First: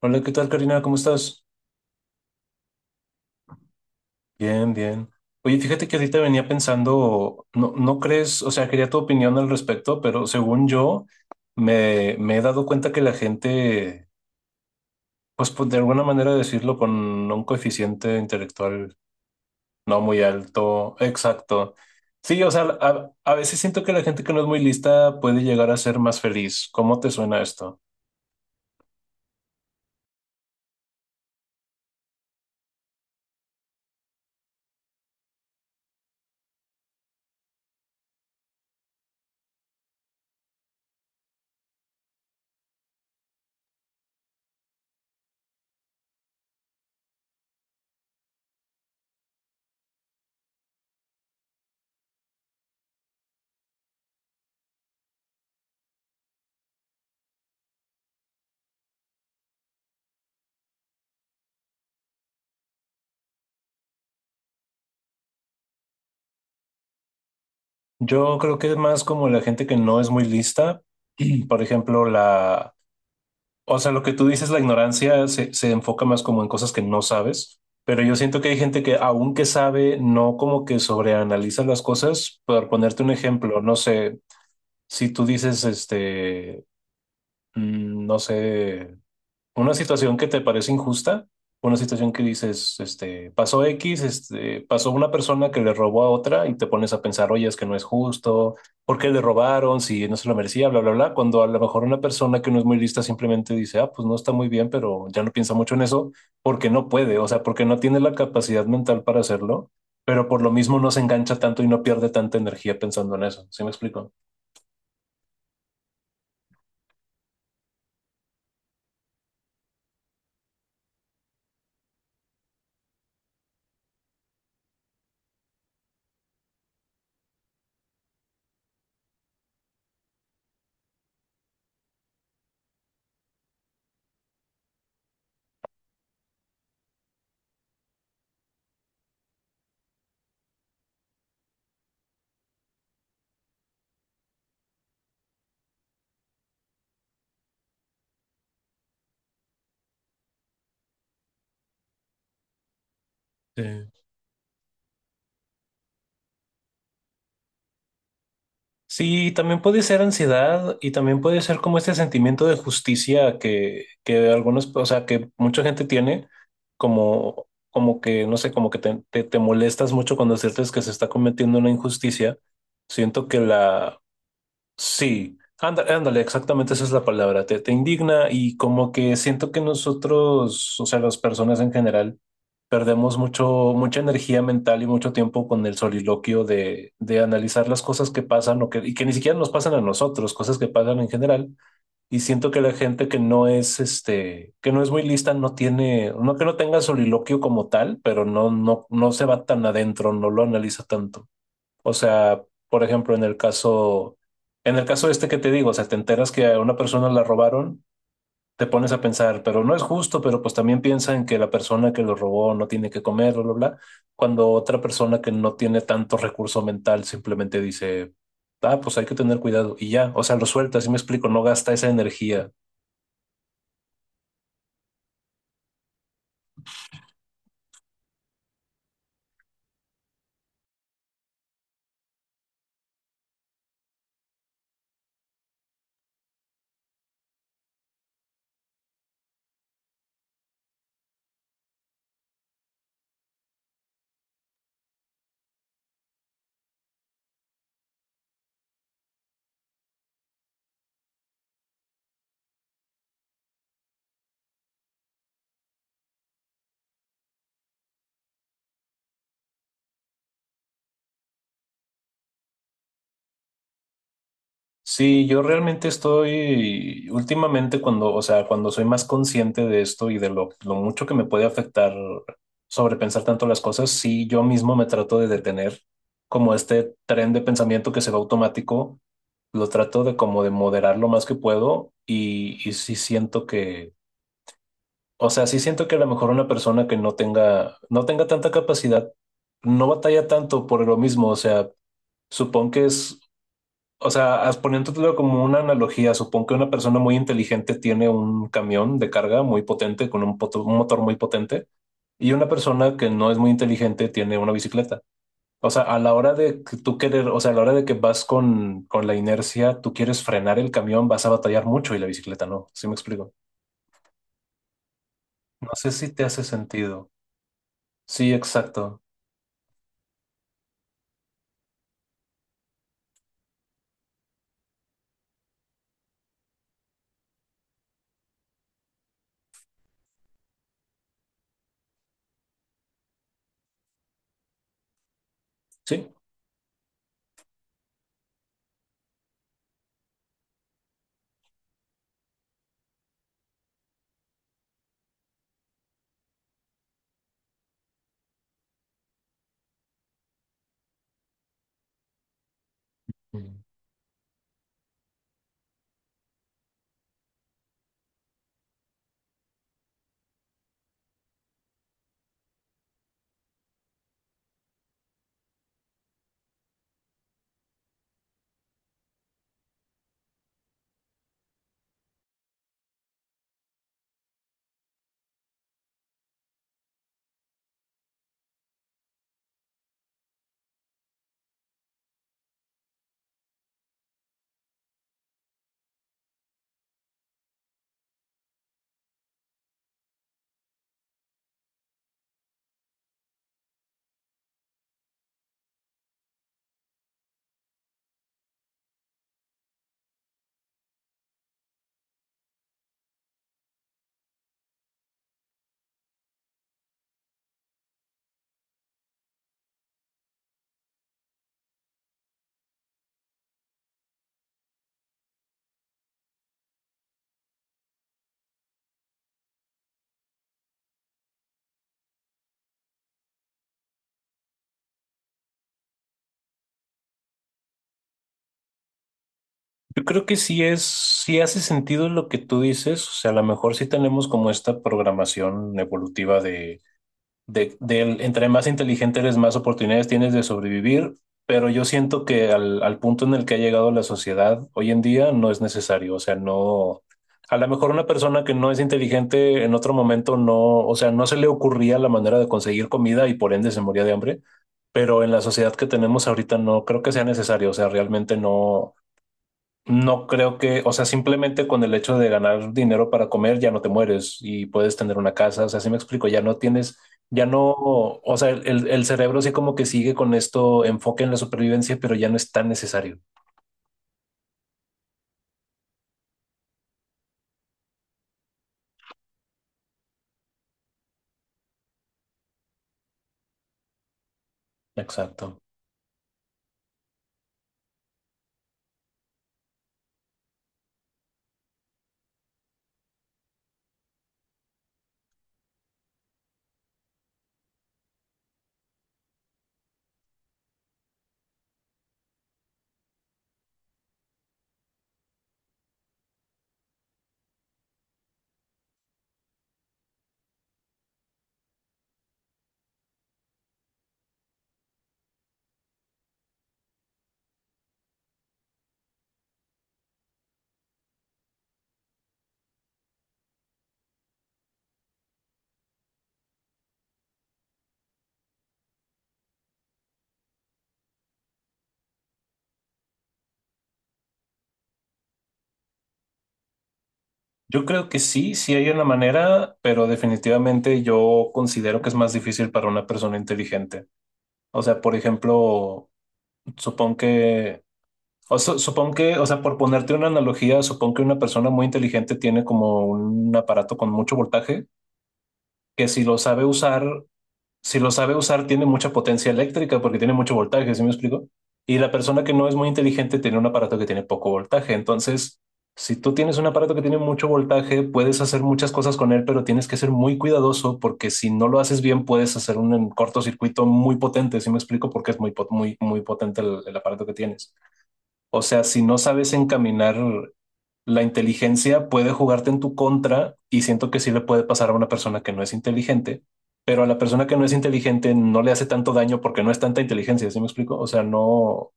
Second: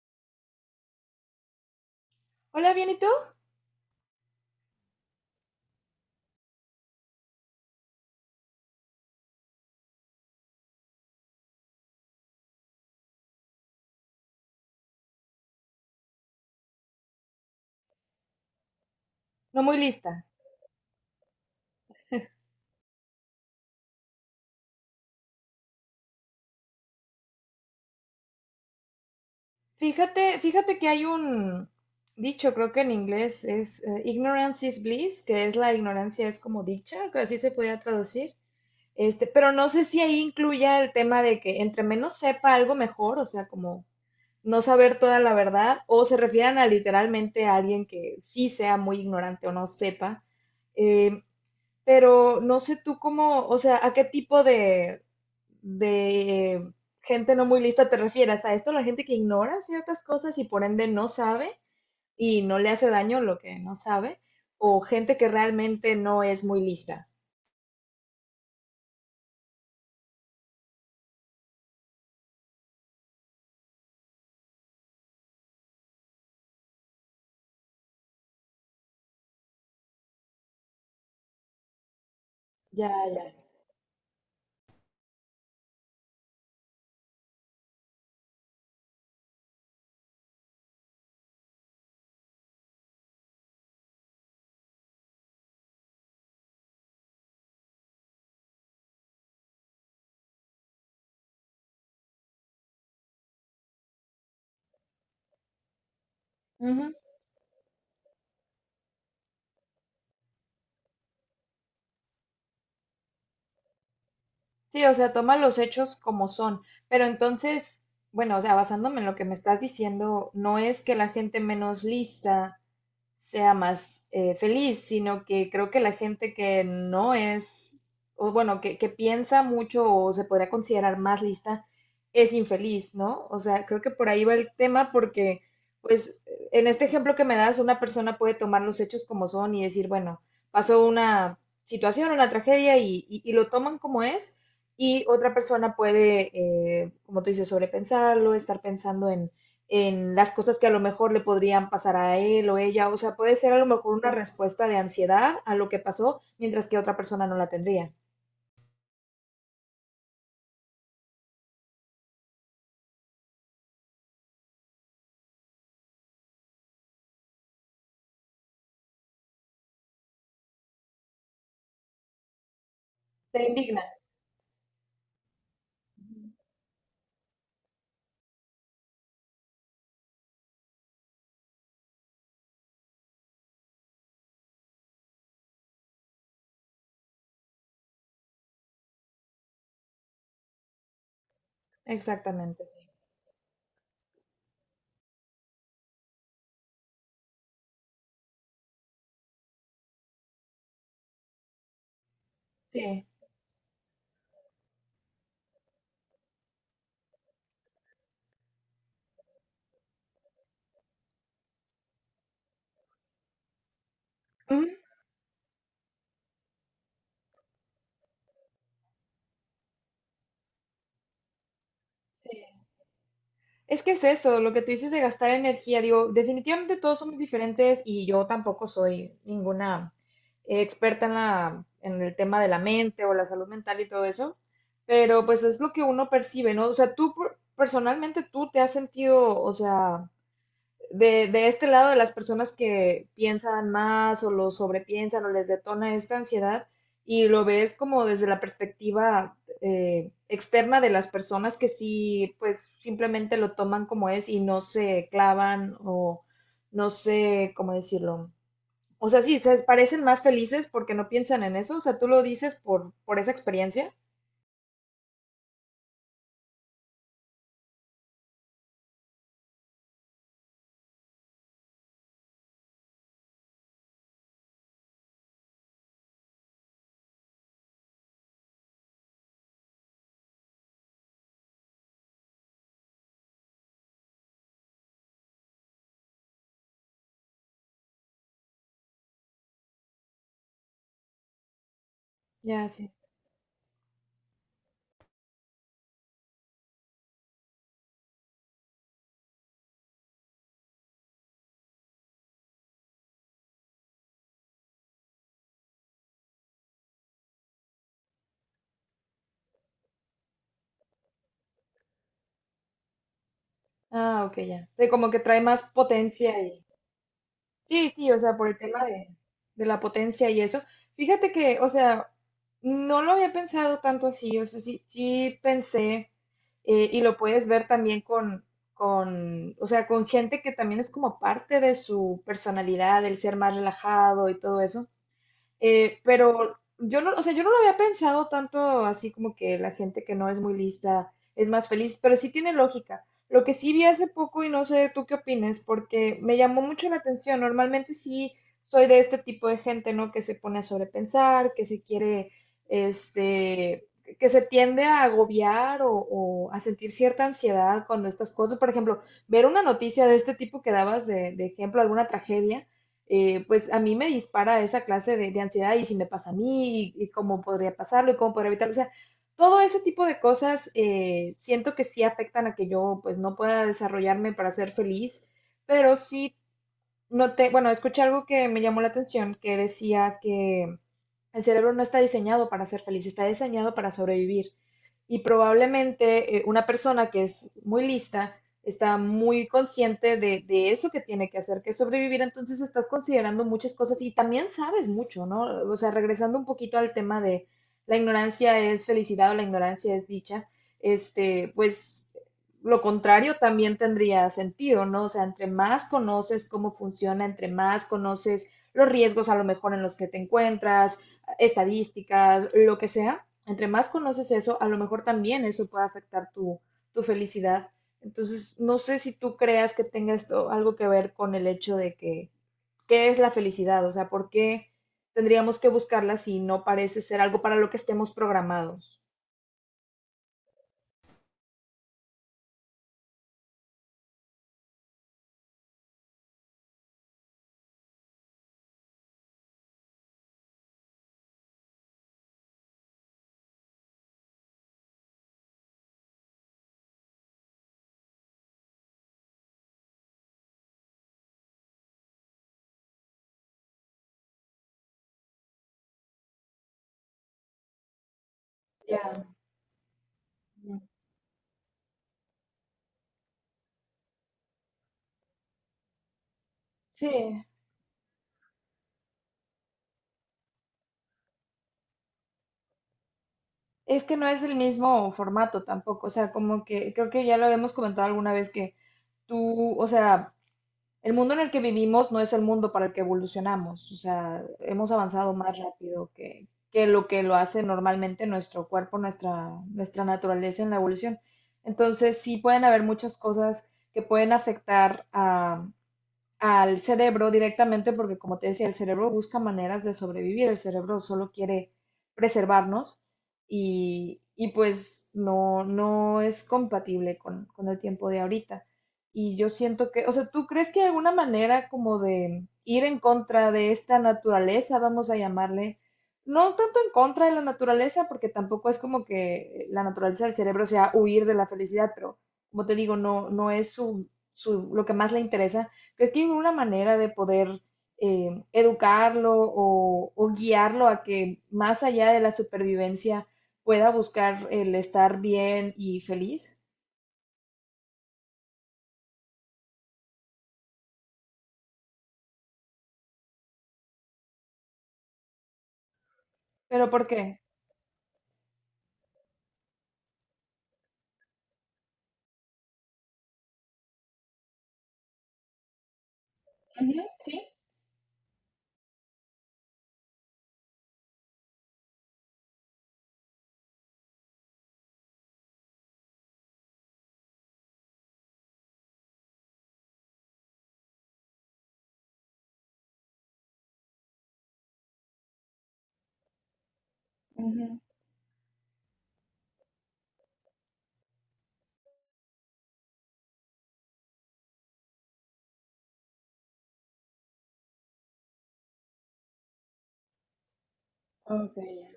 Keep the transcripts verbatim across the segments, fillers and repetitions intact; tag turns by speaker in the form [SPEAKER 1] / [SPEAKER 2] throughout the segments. [SPEAKER 1] Hola, ¿qué tal, Karina? ¿Cómo estás?
[SPEAKER 2] Hola, bien, ¿y tú?
[SPEAKER 1] Bien, bien. Oye, fíjate que ahorita venía pensando, no, no crees, o sea, quería tu opinión al respecto, pero según yo, me, me he dado cuenta que la gente, pues, pues, de alguna manera decirlo, con un coeficiente intelectual
[SPEAKER 2] No muy
[SPEAKER 1] no muy
[SPEAKER 2] lista.
[SPEAKER 1] alto, exacto. Sí, o sea, a, a veces siento que la gente que no es muy lista puede llegar a ser más feliz. ¿Cómo te suena esto?
[SPEAKER 2] Fíjate, fíjate que hay un dicho, creo que en inglés es eh, ignorance is bliss, que es la ignorancia es como dicha, que así se podría traducir. Este, pero no sé si ahí incluya el tema de que entre menos sepa algo mejor, o sea, como no saber toda la verdad, o se refieran a literalmente a alguien que sí sea muy ignorante o no sepa. Em, pero no sé tú cómo, o sea, a qué tipo de, de gente no muy lista te refieres. ¿A esto la gente que ignora ciertas cosas y por ende no sabe y no le hace daño lo que no sabe? ¿O gente que realmente no es muy lista?
[SPEAKER 1] Yo creo que es más como la gente que no es muy lista. Por ejemplo, la, o sea, lo que tú dices, la ignorancia se, se enfoca más como en cosas que no sabes, pero yo siento que hay gente que aunque sabe, no como que sobreanaliza las cosas. Por
[SPEAKER 2] Ya,
[SPEAKER 1] ponerte un
[SPEAKER 2] ya, ya.
[SPEAKER 1] ejemplo, no sé, si tú dices, este, mm, no sé, una situación que te parece injusta, una situación que dices, este, pasó X, este, pasó una persona que le robó a otra y te pones a pensar, oye, es que no es justo, ¿por qué le robaron? Si no se lo merecía, bla, bla, bla, cuando a lo mejor una persona que no es muy lista simplemente dice, ah, pues no está muy bien, pero ya no piensa mucho en eso, porque no
[SPEAKER 2] Ujú.
[SPEAKER 1] puede, o sea, porque no tiene la capacidad mental para hacerlo, pero por lo mismo no se engancha tanto y no pierde tanta energía pensando en eso, ¿sí me explico?
[SPEAKER 2] Sí, o sea, toma los hechos como son. Pero entonces, bueno, o sea, basándome en lo que me estás diciendo, no es que la gente menos lista sea más eh, feliz, sino que creo que la gente que no es, o bueno, que, que piensa mucho o se podría considerar más lista, es infeliz, ¿no? O sea, creo que por ahí va el tema porque, pues, en este ejemplo que me das, una persona puede tomar los hechos como son y decir, bueno, pasó una situación, una tragedia y, y- y lo toman como es, y otra persona puede, eh, como tú dices, sobrepensarlo, estar pensando en las cosas que a lo mejor le podrían pasar a él o ella. O sea, puede ser a
[SPEAKER 1] Sí.
[SPEAKER 2] lo mejor una respuesta de ansiedad a lo que pasó, mientras que otra persona no la tendría.
[SPEAKER 1] Sí, también puede ser ansiedad y también puede ser como este sentimiento de justicia que, que algunos, o sea, que mucha gente tiene, como, como que, no sé, como que te, te, te molestas mucho cuando sientes que se está cometiendo una injusticia. Siento que
[SPEAKER 2] Te indigna.
[SPEAKER 1] la... Sí, anda- ándale, exactamente esa es la palabra, te, te indigna y como que siento que nosotros, o sea, las personas en general, perdemos mucho, mucha energía mental y mucho tiempo con el soliloquio de, de analizar las cosas que pasan o que, y que ni siquiera nos pasan a nosotros, cosas que pasan en general. Y siento que
[SPEAKER 2] Exactamente,
[SPEAKER 1] la
[SPEAKER 2] sí.
[SPEAKER 1] gente que no es, este, que no es muy lista, no tiene, no que no tenga soliloquio como tal, pero no, no, no se va tan adentro, no lo analiza tanto. O sea, por
[SPEAKER 2] Sí.
[SPEAKER 1] ejemplo, en el caso, en el caso este que te digo, o sea, te enteras que a una persona la robaron, te pones a pensar, pero no es justo, pero pues también piensa en que la persona que lo robó no tiene que comer, bla, bla, bla, cuando
[SPEAKER 2] Ujú.
[SPEAKER 1] otra persona que no tiene tanto recurso mental simplemente dice, ah, pues hay que tener cuidado y ya, o sea, lo suelta, así me explico, no gasta esa energía.
[SPEAKER 2] Es que es eso, lo que tú dices de gastar energía, digo, definitivamente todos somos diferentes y yo tampoco soy ninguna eh, experta en la, en el tema de la mente o la salud mental y todo eso, pero pues es lo que uno percibe, ¿no? O sea, tú por- personalmente tú te has sentido, o sea, de, de este lado de las personas que piensan más o lo sobrepiensan o les detona esta ansiedad y lo ves como desde la perspectiva eh, externa de las personas que sí, pues simplemente lo toman como es y no se clavan o no sé cómo decirlo. O sea, sí, se parecen más felices porque no piensan en eso. O sea, tú lo dices por, por esa experiencia.
[SPEAKER 1] Sí, yo realmente estoy últimamente cuando, o sea, cuando soy más consciente de esto y de lo, lo mucho que me puede afectar sobrepensar tanto las cosas, sí, yo mismo me trato de detener como este tren de pensamiento que se va automático, lo trato de como de moderar lo más que puedo y, y sí siento que, o sea, sí siento que a lo mejor una persona que no tenga, no tenga tanta capacidad, no batalla tanto por lo mismo, o sea,
[SPEAKER 2] Ya,
[SPEAKER 1] supongo que
[SPEAKER 2] sí.
[SPEAKER 1] es, o sea, as- poniéndotelo como una analogía, supongo que una persona muy inteligente tiene un camión de carga muy potente con un, poto- un motor muy potente, y una persona que no es muy inteligente tiene una bicicleta. O sea, a la hora de que tú querer, o sea, a la hora de que vas con, con la inercia, tú quieres frenar el camión, vas a batallar mucho y la bicicleta no. ¿Sí me explico?
[SPEAKER 2] Ah, ok, ya. O sea, como que trae más
[SPEAKER 1] No sé si te
[SPEAKER 2] potencia
[SPEAKER 1] hace
[SPEAKER 2] y...
[SPEAKER 1] sentido.
[SPEAKER 2] Sí, sí, o
[SPEAKER 1] Sí,
[SPEAKER 2] sea, por el tema
[SPEAKER 1] exacto.
[SPEAKER 2] de, de la potencia y eso. Fíjate que, o sea, no lo había pensado tanto así, o sea, sí, sí pensé, eh, y lo puedes ver también con, con, o sea, con gente que también es como parte de su personalidad, el ser más relajado y todo eso. Eh,
[SPEAKER 1] Sí.
[SPEAKER 2] pero yo no, o sea, yo no lo había pensado tanto así como que la gente que no es muy lista es más feliz, pero sí tiene lógica. Lo que sí vi hace poco y no sé tú qué opines, porque me llamó mucho la atención. Normalmente sí soy de este tipo de gente, ¿no? Que se pone a sobrepensar, que se quiere, este, que se tiende a agobiar o, o a sentir cierta ansiedad cuando estas cosas, por ejemplo, ver una noticia de este tipo que dabas de, de ejemplo, alguna tragedia, eh, pues a mí me dispara esa clase de, de ansiedad y si me pasa a mí y, y, cómo podría pasarlo y cómo podría evitarlo. O sea, todo ese tipo de cosas, eh, siento que sí afectan a que yo pues no pueda desarrollarme para ser feliz, pero sí noté, bueno, escuché algo que me llamó la atención que decía que el cerebro no está diseñado para ser feliz, está diseñado para sobrevivir y probablemente, eh, una persona que es muy lista está muy consciente de, de, eso que tiene que hacer, que es sobrevivir, entonces estás considerando muchas cosas y también sabes mucho, ¿no? O sea, regresando un poquito al tema de la ignorancia es felicidad o la ignorancia es dicha, este, pues lo contrario también tendría sentido, ¿no? O sea, entre más conoces cómo funciona, entre más conoces los riesgos a lo mejor en los que te encuentras, estadísticas, lo que sea, entre más conoces eso, a lo mejor también eso puede afectar tu, tu felicidad. Entonces, no sé si tú creas que tenga esto algo que ver con el hecho de que, ¿qué es la felicidad? O sea, ¿por qué tendríamos que buscarla si no parece ser algo para lo que estemos programados?
[SPEAKER 1] Yo creo que sí es, sí hace sentido lo que tú dices, o sea, a lo mejor sí tenemos como esta programación evolutiva de, de, del entre más inteligente eres, más oportunidades tienes de sobrevivir, pero yo siento que al, al punto en el que ha llegado la sociedad hoy en día no es necesario, o sea, no, a lo mejor una persona que no es inteligente en otro momento no, o sea, no se le ocurría la manera de conseguir comida y por ende se moría de hambre, pero en la sociedad que tenemos ahorita no creo que sea necesario, o sea, realmente no.
[SPEAKER 2] Ya.
[SPEAKER 1] No creo que, o sea, simplemente con el hecho de ganar dinero para comer ya no te mueres y puedes tener una casa, o sea, sí me explico, ya no tienes,
[SPEAKER 2] Sí,
[SPEAKER 1] ya no, o sea, el, el- el cerebro sí como que sigue con esto enfoque en la supervivencia, pero ya no es tan necesario.
[SPEAKER 2] es que no es el mismo formato tampoco, o sea, como que creo que ya lo habíamos comentado alguna vez que tú, o sea, el mundo en el que vivimos no es el mundo para el que evolucionamos, o sea, hemos avanzado
[SPEAKER 1] Exacto.
[SPEAKER 2] más rápido que, que lo que lo hace normalmente nuestro cuerpo, nuestra, nuestra naturaleza en la evolución. Entonces, sí pueden haber muchas cosas que pueden afectar a, al cerebro directamente porque, como te decía, el cerebro busca maneras de sobrevivir, el cerebro solo quiere preservarnos y, y pues no, no es compatible con, con el tiempo de ahorita. Y yo siento que, o sea, ¿tú crees que hay alguna manera como de ir en contra de esta naturaleza, vamos a llamarle? No tanto en contra de la naturaleza, porque tampoco es como que la naturaleza del cerebro sea huir de la felicidad, pero como te digo, no, no es su, su, lo que más le interesa. ¿Crees que hay una manera de poder, eh, educarlo o, o guiarlo a que más allá de la supervivencia pueda buscar el estar bien y feliz?
[SPEAKER 1] Yo creo que sí, sí hay una manera, pero definitivamente yo considero que es más difícil para una persona inteligente. O sea, por ejemplo,
[SPEAKER 2] ¿Pero por
[SPEAKER 1] supongo
[SPEAKER 2] qué?
[SPEAKER 1] que... O su- supongo que, o sea, por ponerte una analogía, supongo que una persona muy inteligente tiene como un aparato con mucho voltaje, que si lo sabe
[SPEAKER 2] Ujú,
[SPEAKER 1] usar,
[SPEAKER 2] sí.
[SPEAKER 1] si lo sabe usar, tiene mucha potencia eléctrica porque tiene mucho voltaje, ¿sí me explico? Y la persona que no es muy inteligente tiene un aparato que tiene poco voltaje. Entonces, si tú tienes un aparato que tiene mucho voltaje, puedes hacer muchas cosas con él, pero tienes que ser muy cuidadoso porque si no lo haces bien, puedes hacer un cortocircuito muy potente, ¿sí me explico? Porque es muy, pot- muy, muy potente el el aparato que tienes.
[SPEAKER 2] Ujú.
[SPEAKER 1] O sea, si no sabes encaminar la inteligencia, puede jugarte en tu contra y siento que sí le puede pasar a una persona que no es inteligente, pero a la persona que no es inteligente no le hace tanto daño porque no es tanta inteligencia, ¿sí me explico? O sea, no,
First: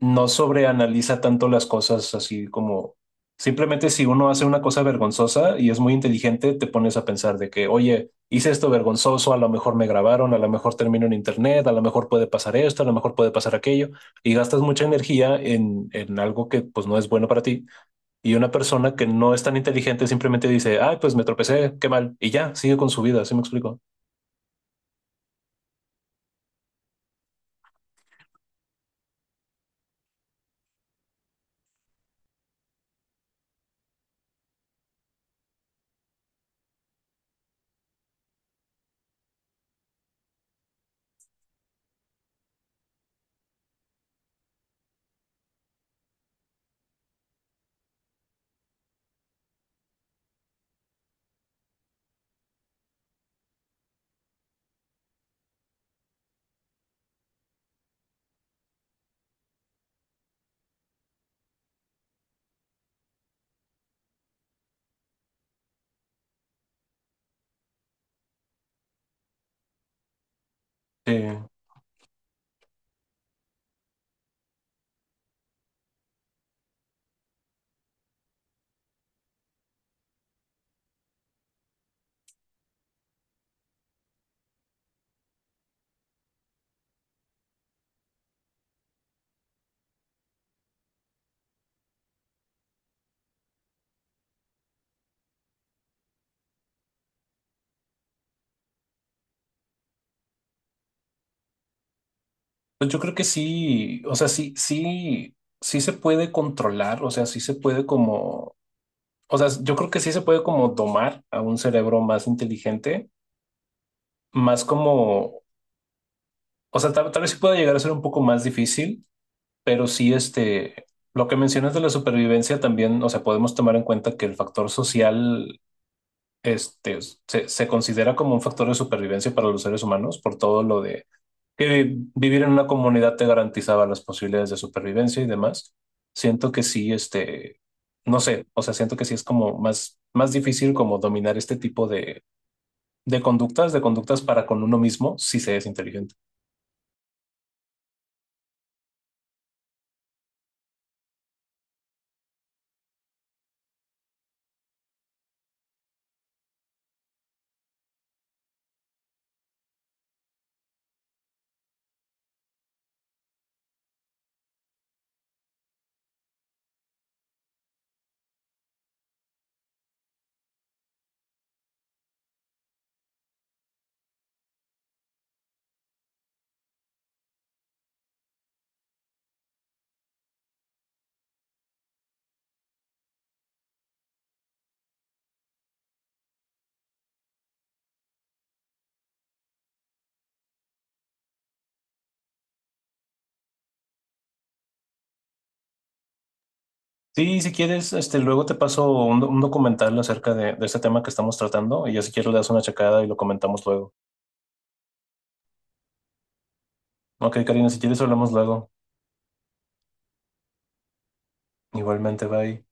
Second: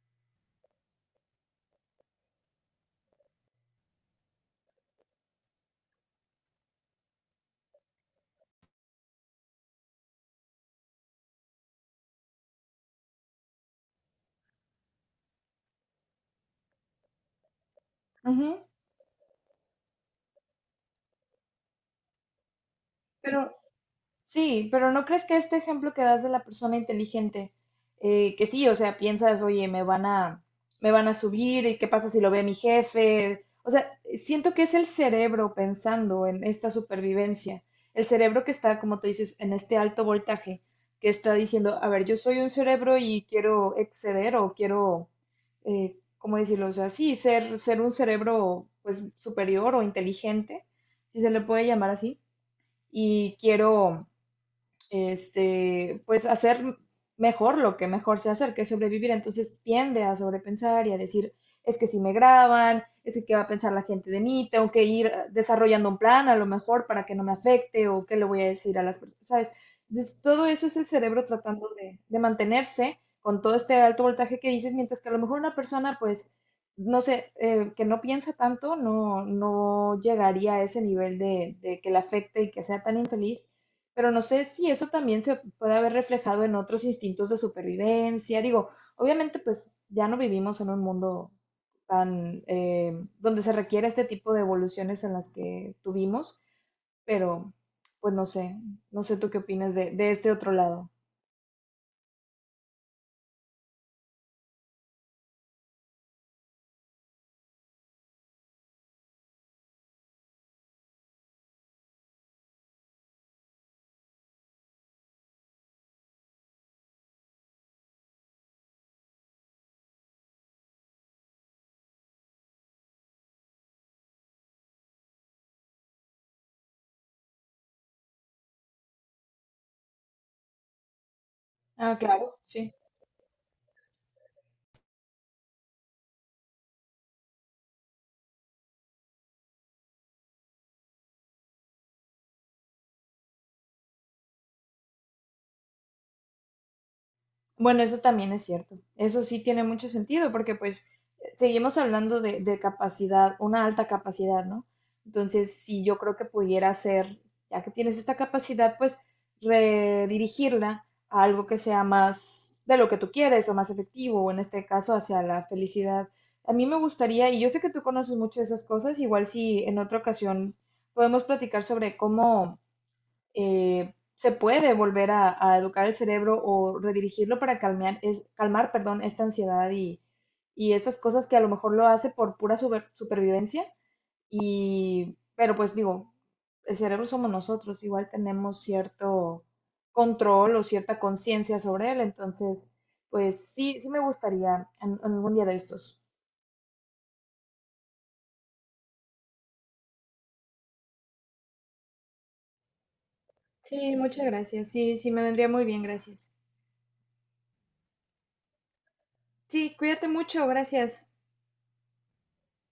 [SPEAKER 1] no sobreanaliza tanto las cosas, así como simplemente si uno hace una cosa vergonzosa y es muy inteligente, te pones a pensar de que, oye, hice esto vergonzoso, a lo mejor me grabaron, a lo mejor termino en internet, a lo mejor puede pasar esto, a lo mejor puede pasar aquello, y gastas mucha energía en, en algo que pues no es bueno para ti. Y una
[SPEAKER 2] Ujú.
[SPEAKER 1] persona que no es tan inteligente simplemente dice, ay, pues me tropecé, qué mal, y ya, sigue con su vida, ¿sí me
[SPEAKER 2] Pero
[SPEAKER 1] explico?
[SPEAKER 2] sí, pero ¿no crees que este ejemplo que das de la persona inteligente, eh, que sí, o sea, piensas, oye, me van a, me van a subir, ¿y qué pasa si lo ve mi jefe? O sea, siento que es el cerebro pensando en esta supervivencia, el cerebro que está, como te dices, en este alto voltaje, que está diciendo, a ver, yo soy un cerebro y quiero exceder o quiero, eh, ¿cómo decirlo? O sea, sí, ser, ser un cerebro, pues, superior o inteligente, si se le puede llamar así, y quiero, este, pues hacer mejor lo que mejor se hacer, que es sobrevivir. Entonces tiende a sobrepensar y a decir, es que si me graban, es que qué va a pensar la gente de mí, tengo que ir ah, desarrollando un plan a lo mejor para que no me afecte o qué le voy a decir a las personas, ¿sabes? Entonces, todo eso es el
[SPEAKER 1] Sí.
[SPEAKER 2] cerebro tratando de, de mantenerse con todo este alto voltaje que dices, mientras que a lo mejor una persona, pues, no sé, eh, que no piensa tanto, no, no llegaría a ese nivel de, de que le afecte y que sea tan infeliz, pero no sé si eso también se puede haber reflejado en otros instintos de supervivencia. Digo, obviamente pues ya no vivimos en un mundo tan, eh, donde se requiere este tipo de evoluciones en las que tuvimos, pero pues no sé, no sé tú qué opinas de, de este otro lado.
[SPEAKER 1] Pues yo creo que sí, o sea, sí, sí, sí se puede controlar, o sea, sí se puede como, o sea, yo creo que sí se puede como domar a un cerebro más inteligente, más como, o sea, tal, tal vez sí pueda llegar a ser un poco más difícil, pero sí, este, lo que mencionas de la supervivencia también, o sea, podemos tomar en cuenta que el factor social, este, se, se considera como un factor de supervivencia para los seres humanos por todo lo de que
[SPEAKER 2] Ah,
[SPEAKER 1] vi-
[SPEAKER 2] claro,
[SPEAKER 1] vivir en una
[SPEAKER 2] sí.
[SPEAKER 1] comunidad te garantizaba las posibilidades de supervivencia y demás. Siento que sí, este, no sé, o sea, siento que sí es como más, más difícil como dominar este tipo de, de conductas, de conductas para con uno mismo, si se es inteligente.
[SPEAKER 2] Bueno, eso también es cierto. Eso sí tiene mucho sentido porque pues seguimos hablando de, de capacidad, una alta capacidad, ¿no? Entonces, si yo creo que pudiera ser, ya que tienes esta capacidad, pues redirigirla a algo que sea más de lo que tú quieres o más efectivo, o en este caso hacia la felicidad. A mí me gustaría, y yo sé que tú conoces mucho de esas cosas, igual si en otra ocasión podemos platicar sobre cómo, eh, se puede volver a, a educar el cerebro o redirigirlo para calmar, es, calmar, perdón, esta ansiedad y, y estas cosas que a lo mejor lo hace por pura super- supervivencia. Y, pero pues digo, el cerebro somos nosotros, igual tenemos cierto control o cierta conciencia sobre él. Entonces, pues sí, sí me gustaría en, en algún día de estos.
[SPEAKER 1] Sí, si quieres, este, luego te paso un, un documental acerca de, de este tema que estamos tratando y ya si quieres le das una checada y lo comentamos luego.
[SPEAKER 2] Sí, muchas gracias. Sí, sí me vendría muy bien, gracias.
[SPEAKER 1] Ok, Karina, si quieres hablamos luego.
[SPEAKER 2] Sí, cuídate mucho, gracias.
[SPEAKER 1] Igualmente, bye.